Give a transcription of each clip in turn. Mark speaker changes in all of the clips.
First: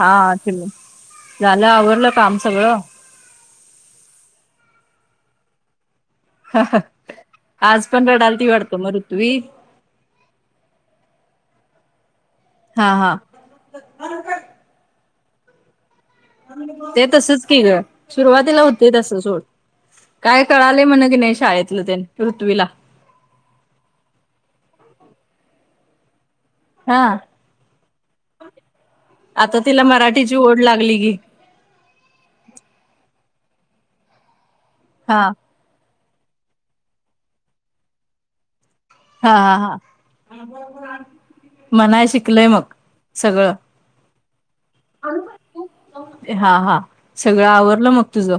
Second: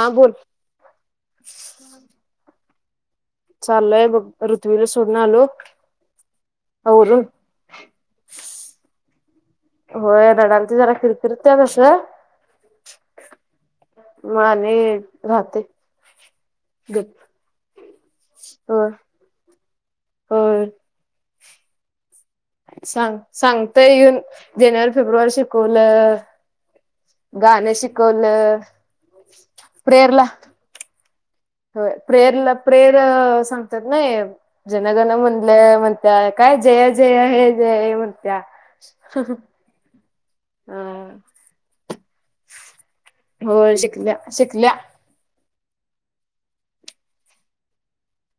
Speaker 1: हा च झालं आवरडलं काम सगळं.
Speaker 2: चालयं बंग ऋथ्वीलां सोडूंन आलों.
Speaker 1: हां हां आंज पणं रडालती वाढतो मरत्वी
Speaker 2: होयं लडाल ते जरां किरकिरत तसं
Speaker 1: हां हां
Speaker 2: मांहले राहते.
Speaker 1: ते
Speaker 2: गप
Speaker 1: तसंच की गं सुरुंवातीला
Speaker 2: हो
Speaker 1: होते तसं सोंड कायं
Speaker 2: हो
Speaker 1: कळाले म्हंण की नाहीं शाळेतलं ते पृथ्वीला.
Speaker 2: सांग सांगतय येऊन जानेवारी फेब्रुवारी शिकवलं
Speaker 1: हा
Speaker 2: गाणं शिकवलं प्रेरला
Speaker 1: कोड लागली की
Speaker 2: हो प्रेअरला प्रेर सांगतात नां जनगण
Speaker 1: हा
Speaker 2: मंण म्हणत्यां कायं जय जय जय म्हणत्यां
Speaker 1: हां हां हां मनांय शिक
Speaker 2: होयं शिकल्यां शिकल्यां
Speaker 1: हां हां सगळं आवरलं मंग तुझं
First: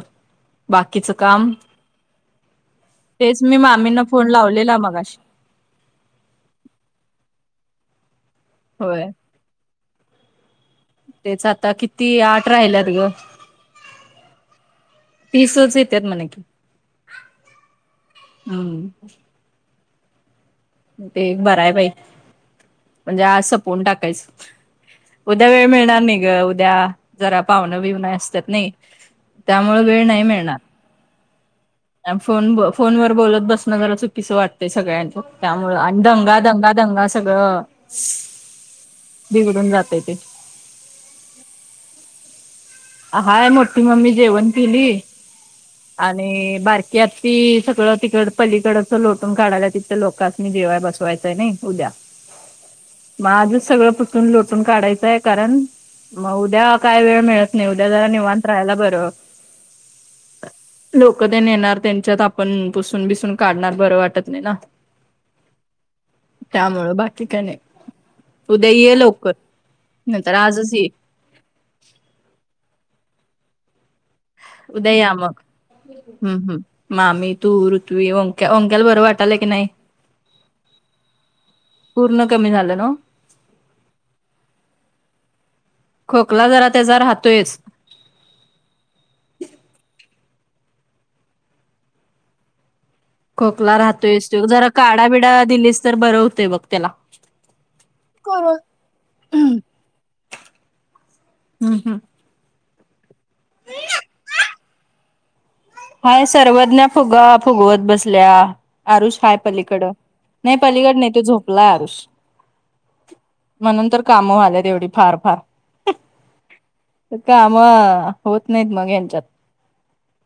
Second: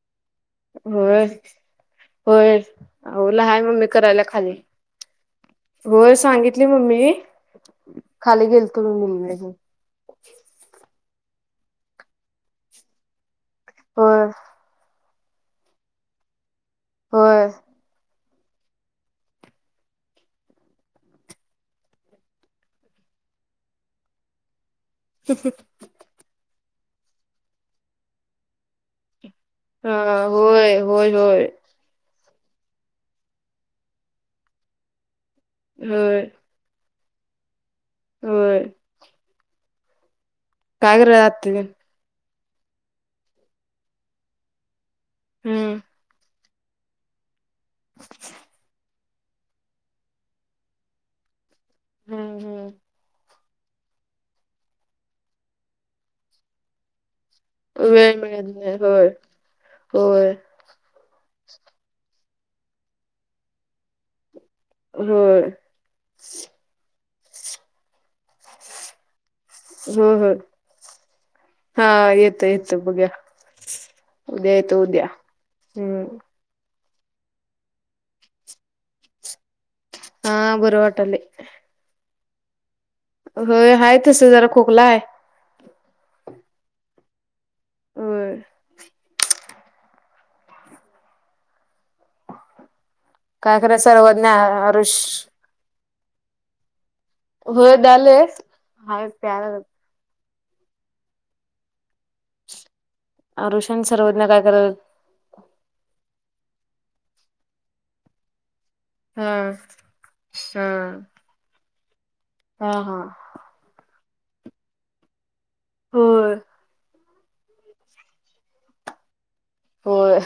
Speaker 1: बाकीचं
Speaker 2: होयं
Speaker 1: काम
Speaker 2: होयं
Speaker 1: तेच
Speaker 2: ओला
Speaker 1: मी
Speaker 2: हांय मंग ममी
Speaker 1: मामींना
Speaker 2: करायंला
Speaker 1: फोन
Speaker 2: खाली
Speaker 1: लावलेला मगाशी
Speaker 2: हो सांगितली मम्मी खाली गेलतो
Speaker 1: होय
Speaker 2: मी मु
Speaker 1: तेचं आंता किती आंठ राहिल्यांत गं
Speaker 2: परं
Speaker 1: पीसचं येतेेत म्हंणे की.
Speaker 2: परं
Speaker 1: हम्मं. ते बरं आहे बाई म्हणजे आंज संपवून टाकायचं. उद्यां वेळ मिळणारं नाहीं गं उद्यां जरां पाहुंन बिवणे असतांत नाहीं.
Speaker 2: हम्मं होयं होयं होयं.
Speaker 1: फोन फोन वरं बोलतं बसणं जरां चुकीचं वाटतंय सगळ्यांना. त्यामुळें आणि
Speaker 2: होय
Speaker 1: दंगा दंगा दंगा सगळं
Speaker 2: होय
Speaker 1: बिघडवून जातंय.
Speaker 2: कागरं आंत
Speaker 1: हांय मोठी मम्मी जेवणं केली
Speaker 2: हम्म
Speaker 1: आणि बारकी आत्ती. सगळं तिकडं पलीकडचं लोटून काढल्यांत तिथं लोकांस नी जेवाय बसवायचंय उद्यां
Speaker 2: हम्म हम्म
Speaker 1: मं आजचं सगळं. लोटूंन काढायचंय कारणं मंग उद्यां कायं वेळं मिळत नाहीं नाई उद्यां जरां
Speaker 2: वेळ
Speaker 1: निवांत
Speaker 2: मिळत नाही
Speaker 1: राहायला
Speaker 2: होय
Speaker 1: बरं.
Speaker 2: होय
Speaker 1: लोकं तेन येणारं तेंच्यांत आपणं पुसून बिसूंन काढणारं बरं वाटतं नाहीं नां.
Speaker 2: होयं
Speaker 1: त्यामुळें बाकी कायं नाहीं. उद्यां ये लोवकर नाहीं तरं आजचं ये.
Speaker 2: हां येतो येतो बघूंया.
Speaker 1: उद्यां यां मंग
Speaker 2: हम्म
Speaker 1: हम्मं हम्मं. मामी तू ऋत्वी ओंक्यां ओंक्यांला बरं वाटालय की नाहीं.
Speaker 2: हां बरं वाटालयं.
Speaker 1: पूर्ण कमी झालं न व
Speaker 2: व्हयं आहे तसं जरां खोकला आहे.
Speaker 1: खोकला जरां त्यांचा राहतोय.
Speaker 2: होयं. काय
Speaker 1: खोकला
Speaker 2: कराय सर्वज्ञ
Speaker 1: राहतोयच तो जरां
Speaker 2: आरुष
Speaker 1: कांढा बिडा दिलीस तरं बरं होतंय बघं त्यांला.
Speaker 2: होय द्यालोय हाय प्यायला.
Speaker 1: हम्म हम्म.
Speaker 2: आरुष अन् सर्वज्ञ काय कराल
Speaker 1: हाय सर्वज्ञा फुगा फुगवत बसल्या. आरुष हाय
Speaker 2: हा
Speaker 1: पलीकड नाही
Speaker 2: हा.
Speaker 1: पलीकड नाही तो झोपलाय आरुष.
Speaker 2: हा हा.
Speaker 1: म्हणून तर कामं व्हाल्यात येवढी फार फार.
Speaker 2: होय.
Speaker 1: काम होत नाहीत मग ह्यांच्यात.
Speaker 2: होय.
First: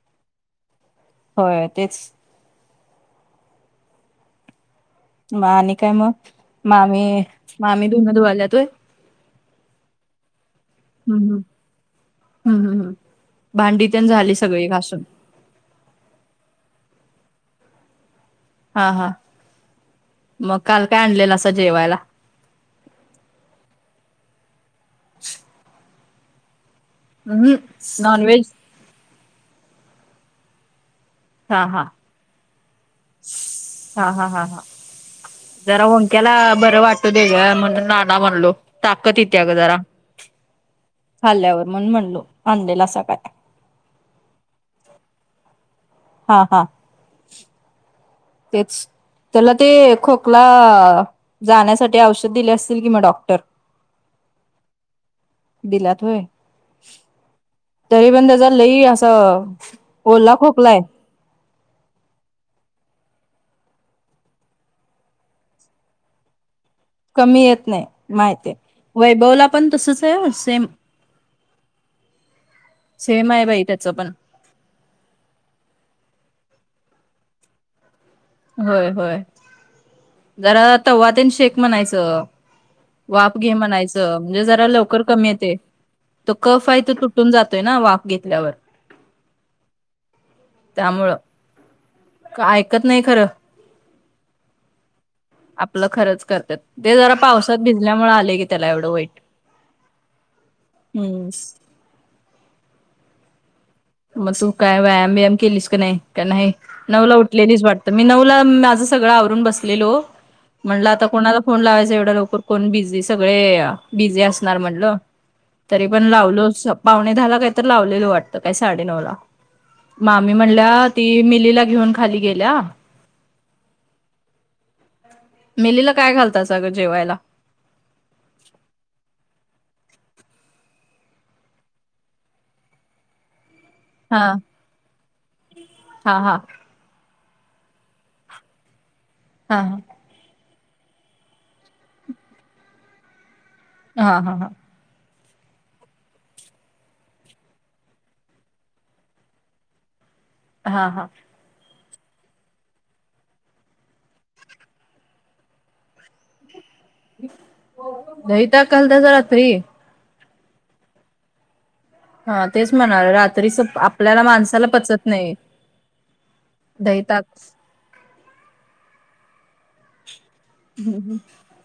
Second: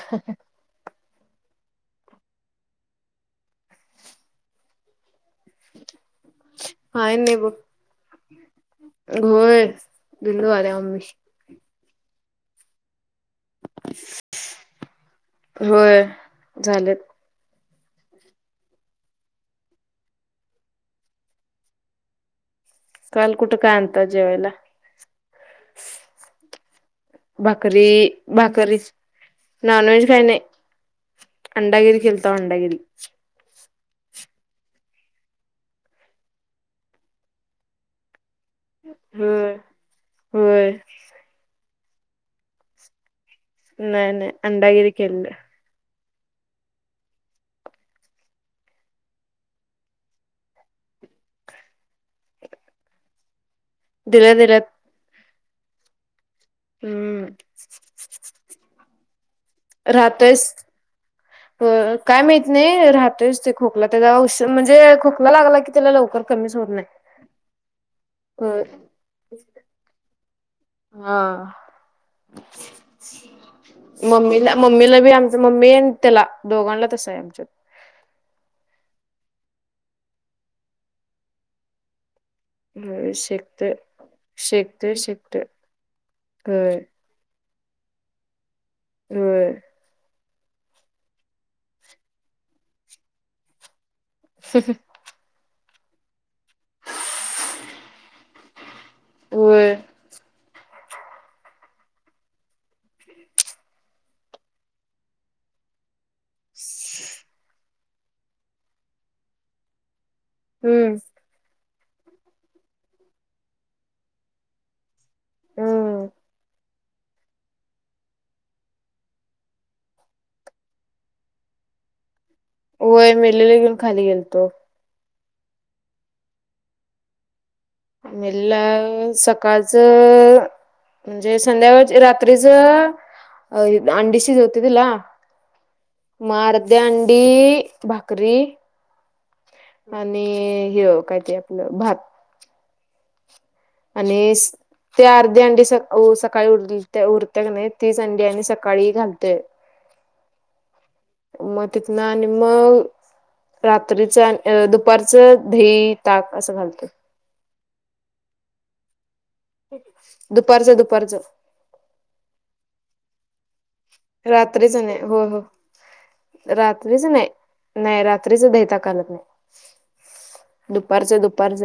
Speaker 1: होय तेच. म आणि काय म मामी
Speaker 2: काय नाही बघ
Speaker 1: मामी धुणं धुवाल्यात व्हय.
Speaker 2: होय धूणं धुवाल्या मम्मी.
Speaker 1: ह हम् हम् भांडी तेन झाली सगळी घासून.
Speaker 2: होय झाल.
Speaker 1: हा हा, म काल काय आणलेलासा जेवायला.
Speaker 2: काल कुठ काय अत्यांत जेवायला.
Speaker 1: हम्म
Speaker 2: भाकरी
Speaker 1: नॉनव्हेज
Speaker 2: भाकरीच. नॉनव्हेज काही नाही
Speaker 1: हा हा
Speaker 2: अंडागिरी केलतो अंडागिरी.
Speaker 1: हा हा हा हा. जरा ओंक्याला बरं वाटू दे ग म्हणून आना म्हणलो. ताकद येत्या
Speaker 2: होय.
Speaker 1: गं जरा,
Speaker 2: होय
Speaker 1: खाल्ल्यावर म्हणून म्हणलो आणलेलेसा काय.
Speaker 2: नाही नाही अंडागिरी केलेलं.
Speaker 1: हा हा. तेच तेला ते खोकला जाण्यासाठी औषध दिले असतील की म डॉक्टर.
Speaker 2: दिल्यात दिल्यात.
Speaker 1: दिल्यात होय
Speaker 2: हम्म
Speaker 1: तरी पण त्याच्या लई अस
Speaker 2: हा तेच.
Speaker 1: [inaudible]
Speaker 2: होय काय माहीत नाही राहतोयच ते खोकला त्याचा औष म्हणजे खोकला लागला की त्याला लवकर कमीच होत नाही.
Speaker 1: कमी येत नाही माहिती आहे
Speaker 2: होय.
Speaker 1: वैभवला पण तसच आहे सेम.
Speaker 2: हां,
Speaker 1: सेम आहे बाई त्याचं पण
Speaker 2: मम्मीला मम्मीला बी आमच मम्मी आहे त्याला दोघांला तसं आहे आमच्यात.
Speaker 1: होय होय जरा तवा तेन शेक म्हणायचं.
Speaker 2: होय
Speaker 1: वाफ घे
Speaker 2: शेकते
Speaker 1: म्हणायचं म्हणजे जरा
Speaker 2: शेकते
Speaker 1: लवकर कमी
Speaker 2: शेकते
Speaker 1: येते तो कफ
Speaker 2: होय
Speaker 1: आहे त तु तून जातोय ना वाफ घेतल्यावर.
Speaker 2: होय.
Speaker 1: त्यामुळं का ऐकत नाही खरं.
Speaker 2: ह ह.
Speaker 1: आपलं खरंच करत्यात ते जरा पावसात भिजल्यामुळ आले घे त्याला एवढं वाईट
Speaker 2: होय.
Speaker 1: हम्म. म तू काय व्यायाम बियाम केलीस कि नाही काय नाही नऊला उठलेलीच वाटत. त मी नऊला माझं सगळं आवरून बसलेलो म्हणलं
Speaker 2: हम्म
Speaker 1: आता कोणाला फोन लावायच एवढा लवकर कोण बिझी. सगळे बिझी असणार म्हणल. तरी पण
Speaker 2: हम्म
Speaker 1: लावलो. पावणे दहा ला काहीतर लावलेलो वाटतं. का साडे नऊ ला. मामी म्हणल्या ती मिलीला घेऊन खाली गेल्या.
Speaker 2: होय मिलीला घेऊन खाली गेलतो.
Speaker 1: मिेलीला काय घालतास गं जेवायला?
Speaker 2: मिलीला सकाळचं म्हणजे संध्याकाळच रात्रीच अ अंडी
Speaker 1: हा
Speaker 2: शिजवते तिला.
Speaker 1: हा
Speaker 2: म
Speaker 1: हा
Speaker 2: अर्ध्या अंडी भाकरी
Speaker 1: हा हा.
Speaker 2: आणि ह. काय ते आपलं भात.
Speaker 1: हा
Speaker 2: आणि
Speaker 1: हा हा
Speaker 2: ते अर्धे अंडी सका सकाळी उर उरते का नाही. तीच अंडी आणि सकाळी घालतोय.
Speaker 1: हा हा.
Speaker 2: म तिथंन आणि मग रात्रीच आणि दुपारचं दही ताक असं घालतोय.
Speaker 1: दही ताक घालतासा रात्री?
Speaker 2: दुपारचं दुपारचं.
Speaker 1: हा तेच म्हणाले. रात्रीच आपल्याला माणसाला
Speaker 2: रात्रीच
Speaker 1: पचत
Speaker 2: हो
Speaker 1: नाही.
Speaker 2: हो
Speaker 1: दही
Speaker 2: रात्रीच
Speaker 1: ताक
Speaker 2: नाही. नाही रात्रीच दही ताक घालत नाही. दुपारच दुपारच.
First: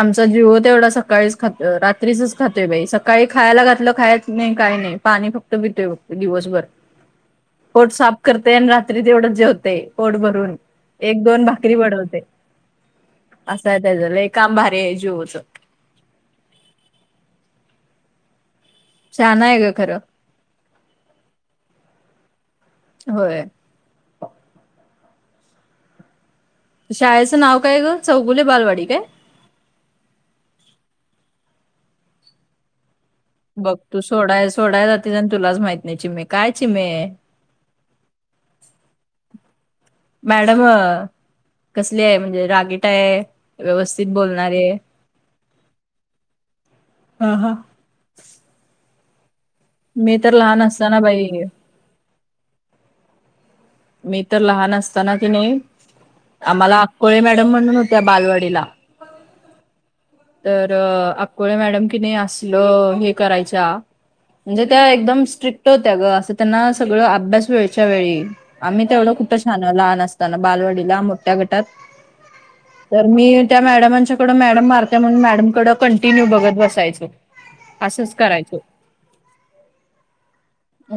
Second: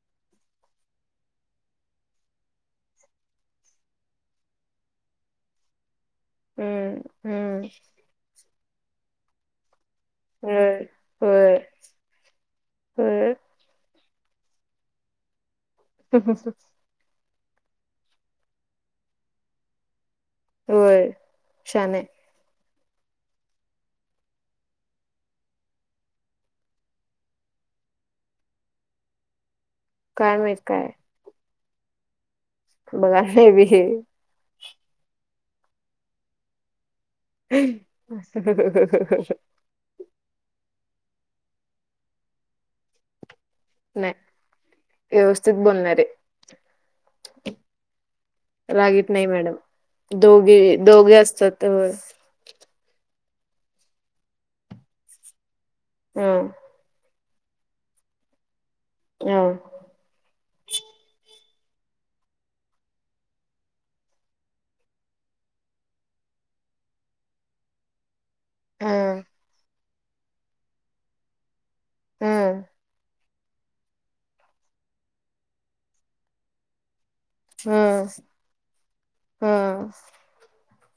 Speaker 1: आमचा जीव तेवढा सकाळीच खातो. रात्रीचच खातोय बाई. सकाळी खायला घातलं खायच नाही काय नाही. पाणी फक्त पितोय फक्त दिवसभर.
Speaker 2: हम्म हम्म.
Speaker 1: पोट साफ करतेय आणि रात्री तेवढंच जेवतय. पोट भरून.
Speaker 2: होय
Speaker 1: एक दोन
Speaker 2: होय
Speaker 1: भाकरी बडवते.
Speaker 2: होय
Speaker 1: असा हाय त्याच. लई काम भारीये जीवोच.
Speaker 2: हम हम ह [unintelligible]
Speaker 1: शहाणाय ग खरं.
Speaker 2: होय शहानाय.
Speaker 1: होय. शाळेचं नाव काय ग? चौगुले बालवाडी काय?
Speaker 2: काय माहीत काये? बघा नाही बी
Speaker 1: बघ तू सोडाय सोडाय जातीस. आण तुलाच माहित नाही चीमे. काय चीमे.
Speaker 2: [unintelligible]
Speaker 1: मॅडम कसलीय म्हणजे रागेटय? व्यवस्थित बोलणारीये?
Speaker 2: व्यवस्थित बोलणार आहे.
Speaker 1: हा ह.
Speaker 2: रागीट नाही मॅडम.
Speaker 1: मी तर
Speaker 2: दोघे
Speaker 1: लहान असताना
Speaker 2: दोघे
Speaker 1: बाई
Speaker 2: असतात त्यावेस.
Speaker 1: मी तर लहान असताना कीनी,
Speaker 2: हं
Speaker 1: आम्हाला अक्कोळे मॅडम म्हणून हो त्या बालवाडीला.
Speaker 2: ह.
Speaker 1: तर अक्कोळे मॅडम किनी असलं हे करायच्या. म्हणजे त्या एकदम स्ट्रिक्ट होत्या ग. असं त्यांना सगळं अभ्यास वेळच्या वेळी. आम्ही तेवढं
Speaker 2: हं
Speaker 1: कुठं शाहन लहान असताना. बालवडीला मोठ्या गटात.
Speaker 2: हं
Speaker 1: तर मी त्या मॅडमांच्याकडं, मॅडम मारता म्हणून मॅडमाकड कंटिन्यू बघत बसायचो.
Speaker 2: हं
Speaker 1: असंच करायचो.
Speaker 2: हं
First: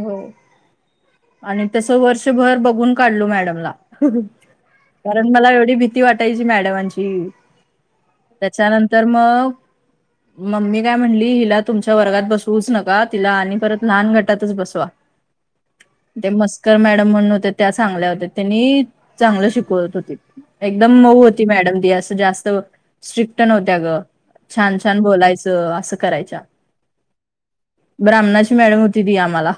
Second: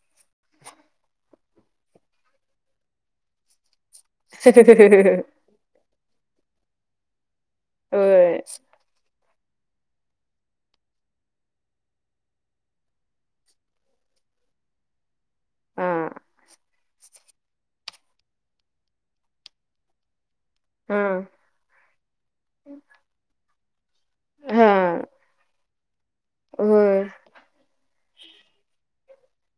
Speaker 1: हो. आणि तस वर्षभर बघून काढलो मॅडमला. कारण मला एवढी भीती वाटायची मॅडमांची
Speaker 2: होय
Speaker 1: त्याच्यानंतर मग मम्मी काय म्हणली हिला तुमच्या वर्गात बसवूच नका तिला आणि परत लहान गटातच बसवा.
Speaker 2: हां
Speaker 1: ते मस्कर मॅडम म्हणून होत्या त्या चांगल्या होत्या त्यांनी चांगलं शिकवत होत्या एकदम मऊ
Speaker 2: हां
Speaker 1: ती मॅडम असं जास्त स्ट्रिक नव्हत्या ग छान छान
Speaker 2: हां
Speaker 1: बोलायचं असं करायच्या
Speaker 2: होय
Speaker 1: ब्राह्मणाची मॅडम होती ती आम्हाला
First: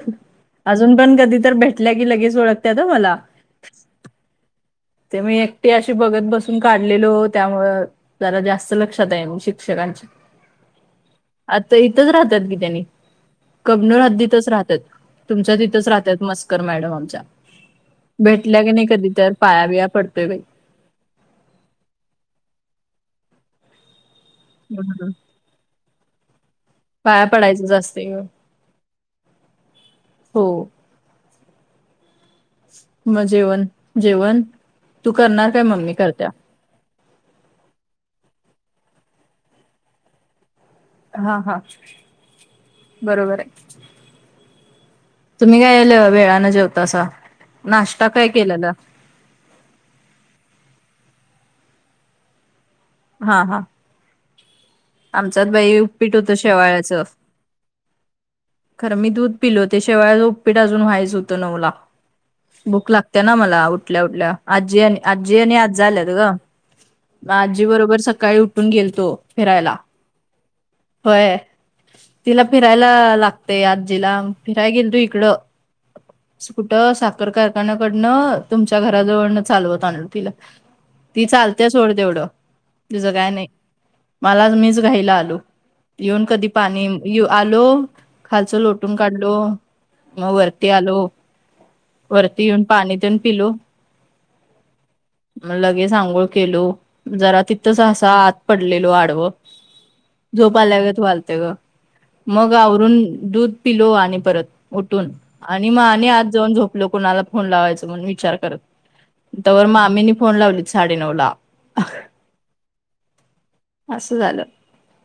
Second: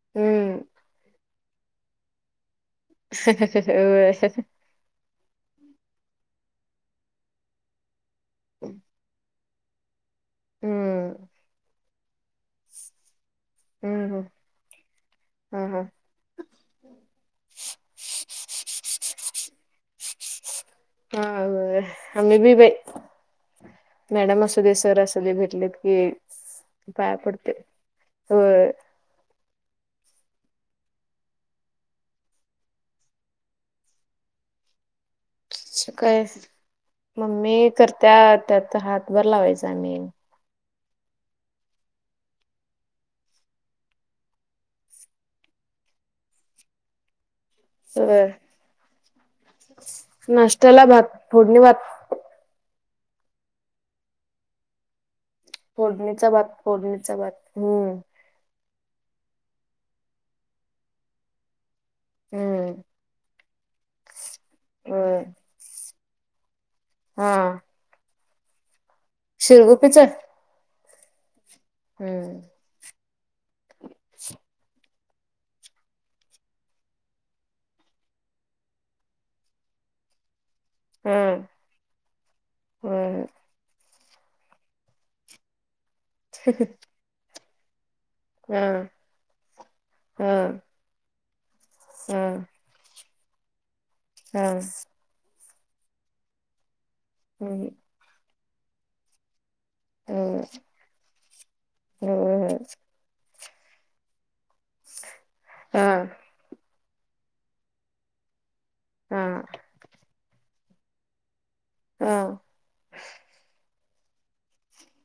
Speaker 2: हम्म
Speaker 1: अजून पण कधी तर भेट लगे लगेच ओळखत मला
Speaker 2: होय
Speaker 1: ते मी एकटी अशी बघत बसून काढलेलो त्यामुंळ जरा जास्त लक्षात आहे
Speaker 2: हम्म
Speaker 1: शिक्षकांच्या इथंच राहतात की त्यांनी कबनुरात
Speaker 2: हम्म
Speaker 1: हद्दीतच राहतात तुमच्या
Speaker 2: हां हां
Speaker 1: तिथंच राहतात मस्कर मॅडम आमच्या भेटल्या की नाही कधी तर पायाबिया पडतोय बाई
Speaker 2: हा होय आम्ही बी बाई मॅडम असू दे सर
Speaker 1: हम्म.
Speaker 2: असू दे भेटलेत हम्म
Speaker 1: पाया पडायचं असतंय हो मग जेवण जेवण तू करणार काय
Speaker 2: च
Speaker 1: मम्मी
Speaker 2: काय
Speaker 1: करत्या
Speaker 2: मम्मी करत त्यात हातभर लावायचा मी
Speaker 1: हा हा बरोबर आहे. तुम्ही काय वेळानं जेवतासा नाश्ता
Speaker 2: होय
Speaker 1: काय केलेलं?
Speaker 2: नाश्त्याला भात फोडणी भात
Speaker 1: हा हा आमच्यात बाई उपीट
Speaker 2: फोडणीचा
Speaker 1: होत
Speaker 2: भात
Speaker 1: शेवाळ्याच
Speaker 2: फोडणीचा भात हम्म
Speaker 1: खरं मी दूध पिलो ते शेवयाच उपीट अजून व्हायचं होतं नऊला
Speaker 2: हम्म
Speaker 1: भुक लागते ना मला उठल्या उठल्या आजी
Speaker 2: होय
Speaker 1: आणि आजा आल्यात ग आजी बरोबर सकाळी उठून गेलतो. फिरायला.
Speaker 2: शिरगुपीचं
Speaker 1: होय तिला फिरायला लागतेय आजीला फिरायला गेलो इकडं कुठं साखर कारखान्याकडनं तुमच्या घराजवळनं चालवत आणलो तिला ती
Speaker 2: हम्म
Speaker 1: चालते सोड तेवढं तिच
Speaker 2: होय
Speaker 1: काय नाही मला मीच घाइला आलो. येऊन कधी पाणी आलो खालच
Speaker 2: हा
Speaker 1: लोटून काढलो मग
Speaker 2: हा
Speaker 1: वरती आलो
Speaker 2: हा
Speaker 1: वरती येऊन पाणी देऊन पिलो
Speaker 2: हम्म
Speaker 1: मग लगेच आंघोळ केलो जरा
Speaker 2: हम्म
Speaker 1: तिथं असा आत पडलेलो आडव
Speaker 2: हम्म
Speaker 1: झोपा आल्या गत हायलत ग
Speaker 2: होय
Speaker 1: मग
Speaker 2: होय
Speaker 1: आवरून दूध पिलो आणि परत उठून आणि मग
Speaker 2: हा
Speaker 1: आ आणि आज जाऊन झोपल कुणाला फोन लावायचं म्हण विचार करत.
Speaker 2: हा
Speaker 1: त्यावर मामानी फोन लावली साडे नऊ ला
Speaker 2: हा
Speaker 1: असं झालं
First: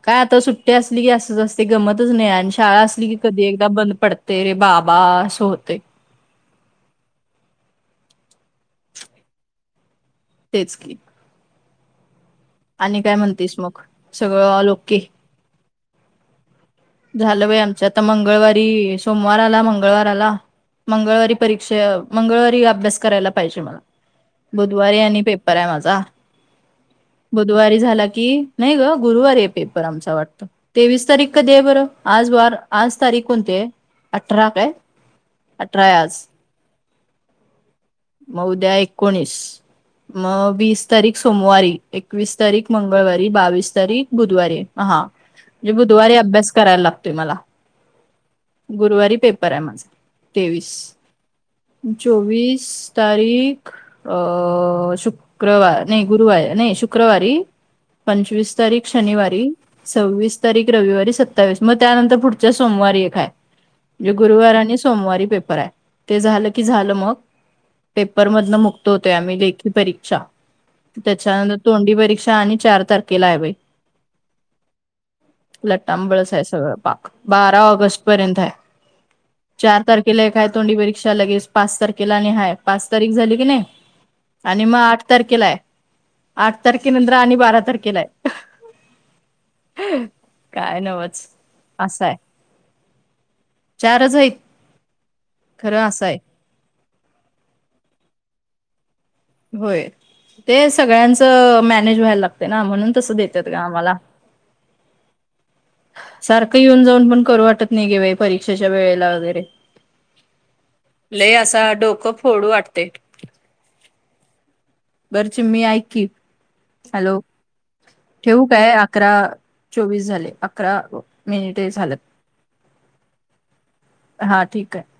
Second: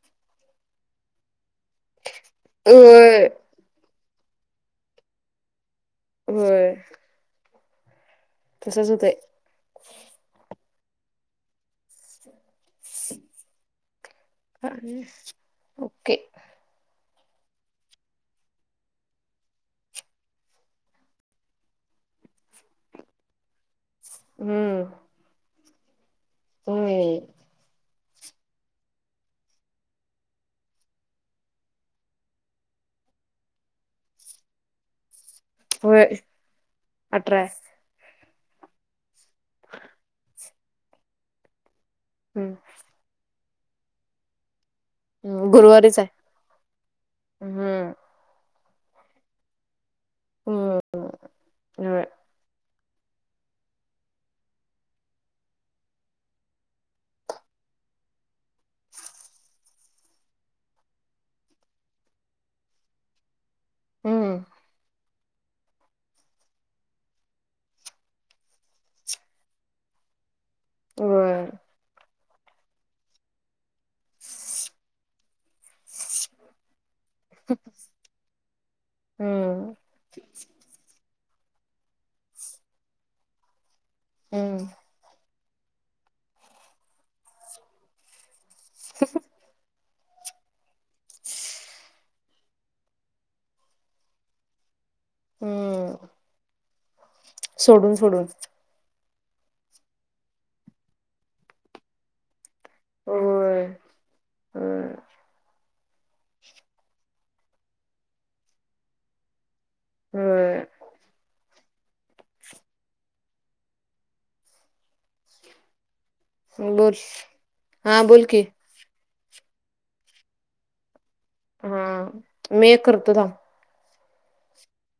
Speaker 1: काय आता सुट्टी असली की असंच असते. ते गमतच नाही आणि शाळा असली की
Speaker 2: होय
Speaker 1: कधी एकदा बंद पडते रे बाबा असं होते.
Speaker 2: होय तसंच होतेय.
Speaker 1: तेच की आणि काय म्हणतीस मग? सगळं ऑल ओके?
Speaker 2: ह ओके
Speaker 1: झालं बाई आमच्या आता मंगळवारी, सोमवार आला मंगळवार आला मंगळवारी परीक्षा, मंगळवारी अभ्यास करायला पाहिजे मला.
Speaker 2: हम्म
Speaker 1: बुधवारी आणि पेपर आहे माझा,
Speaker 2: होय
Speaker 1: बुधवारी झाला की, नाही ग गुरुवारी आहे पेपर आमचा वाटतं, तेवीस तारीख कधी आहे? बर आज वार आज तारीख कोणती आहे अठरा काय? अठरा आहे
Speaker 2: व्हय
Speaker 1: आज
Speaker 2: अठरा आहे.
Speaker 1: म उद्या एकोणीस, मग वीस तारीख सोमवारी एकवीस
Speaker 2: हम्म
Speaker 1: तारीख मंग मंगळवारी, बावीस तारीख बुधवारी. हा
Speaker 2: हम्म
Speaker 1: म्हणजे
Speaker 2: गुरुवारीच आहे
Speaker 1: बुधवारी अभ्यास करायला लागतोय मला.
Speaker 2: हम्म
Speaker 1: गुरुवारी पेपर आहे माझा तेवीस,
Speaker 2: हम्म होय
Speaker 1: चोवीस तारीख अ शुक्रवार, नाही गुरुवारी, नाही शुक्रवारी. पंचवीस तारीख शनिवारी सव्वीस तारीख रविवारी, सत्तावीस मग त्यानंतर पुढच्या सोमवारी एक‌ आहे. म्हणजे
Speaker 2: हम्म
Speaker 1: गुरुवार आणि सोमवारी पेपर आहे, ते झालं की झालं मग. पेपरमधन मुक्त होतोय आम्ही, लेखी परीक्षा
Speaker 2: होय
Speaker 1: त्याच्यानंतर तोंडी परीक्षा आणि चार तारखेला आहे बाई. लट्टांबळच आहे सगळं पाक, बारा ऑगस्ट पर्यंत आहे.
Speaker 2: हम्म
Speaker 1: चार तारखेला एक हाय तोंडी परीक्षा, लगेच पाच तारखेला आणि हाय पाच तारीख झाली की, नाही आणि
Speaker 2: हम्म
Speaker 1: मग आठ तारखेला आहे, आठ तारखे नंतर आणि बारा तारखेला आहे. काय नवच असंय. चारच आहेत, खरं
Speaker 2: हम्म
Speaker 1: असंय.
Speaker 2: सोडून सोडून
Speaker 1: होय, ते सगळ्यांचं मॅनेज व्हायला लागतंय. ना म्हणून तस देतात ग
Speaker 2: होय
Speaker 1: आम्हाला
Speaker 2: होय
Speaker 1: सारखं येऊन -जाऊन पण करू वाटत नाही घे बाई, परीक्षेच्या वेळेला वगैरे.
Speaker 2: होय
Speaker 1: लय असा डोकं फोडू वाटतंय. बर चिमी ऐक की,
Speaker 2: बोल
Speaker 1: हॅलो,
Speaker 2: हा बोल की
Speaker 1: ठेवू काय? अकरा चोवीस झाले, अकरा मिनिटे
Speaker 2: हा
Speaker 1: झाल्यात.
Speaker 2: मी एक करतो थांब
Speaker 1: हा ठीक आहे.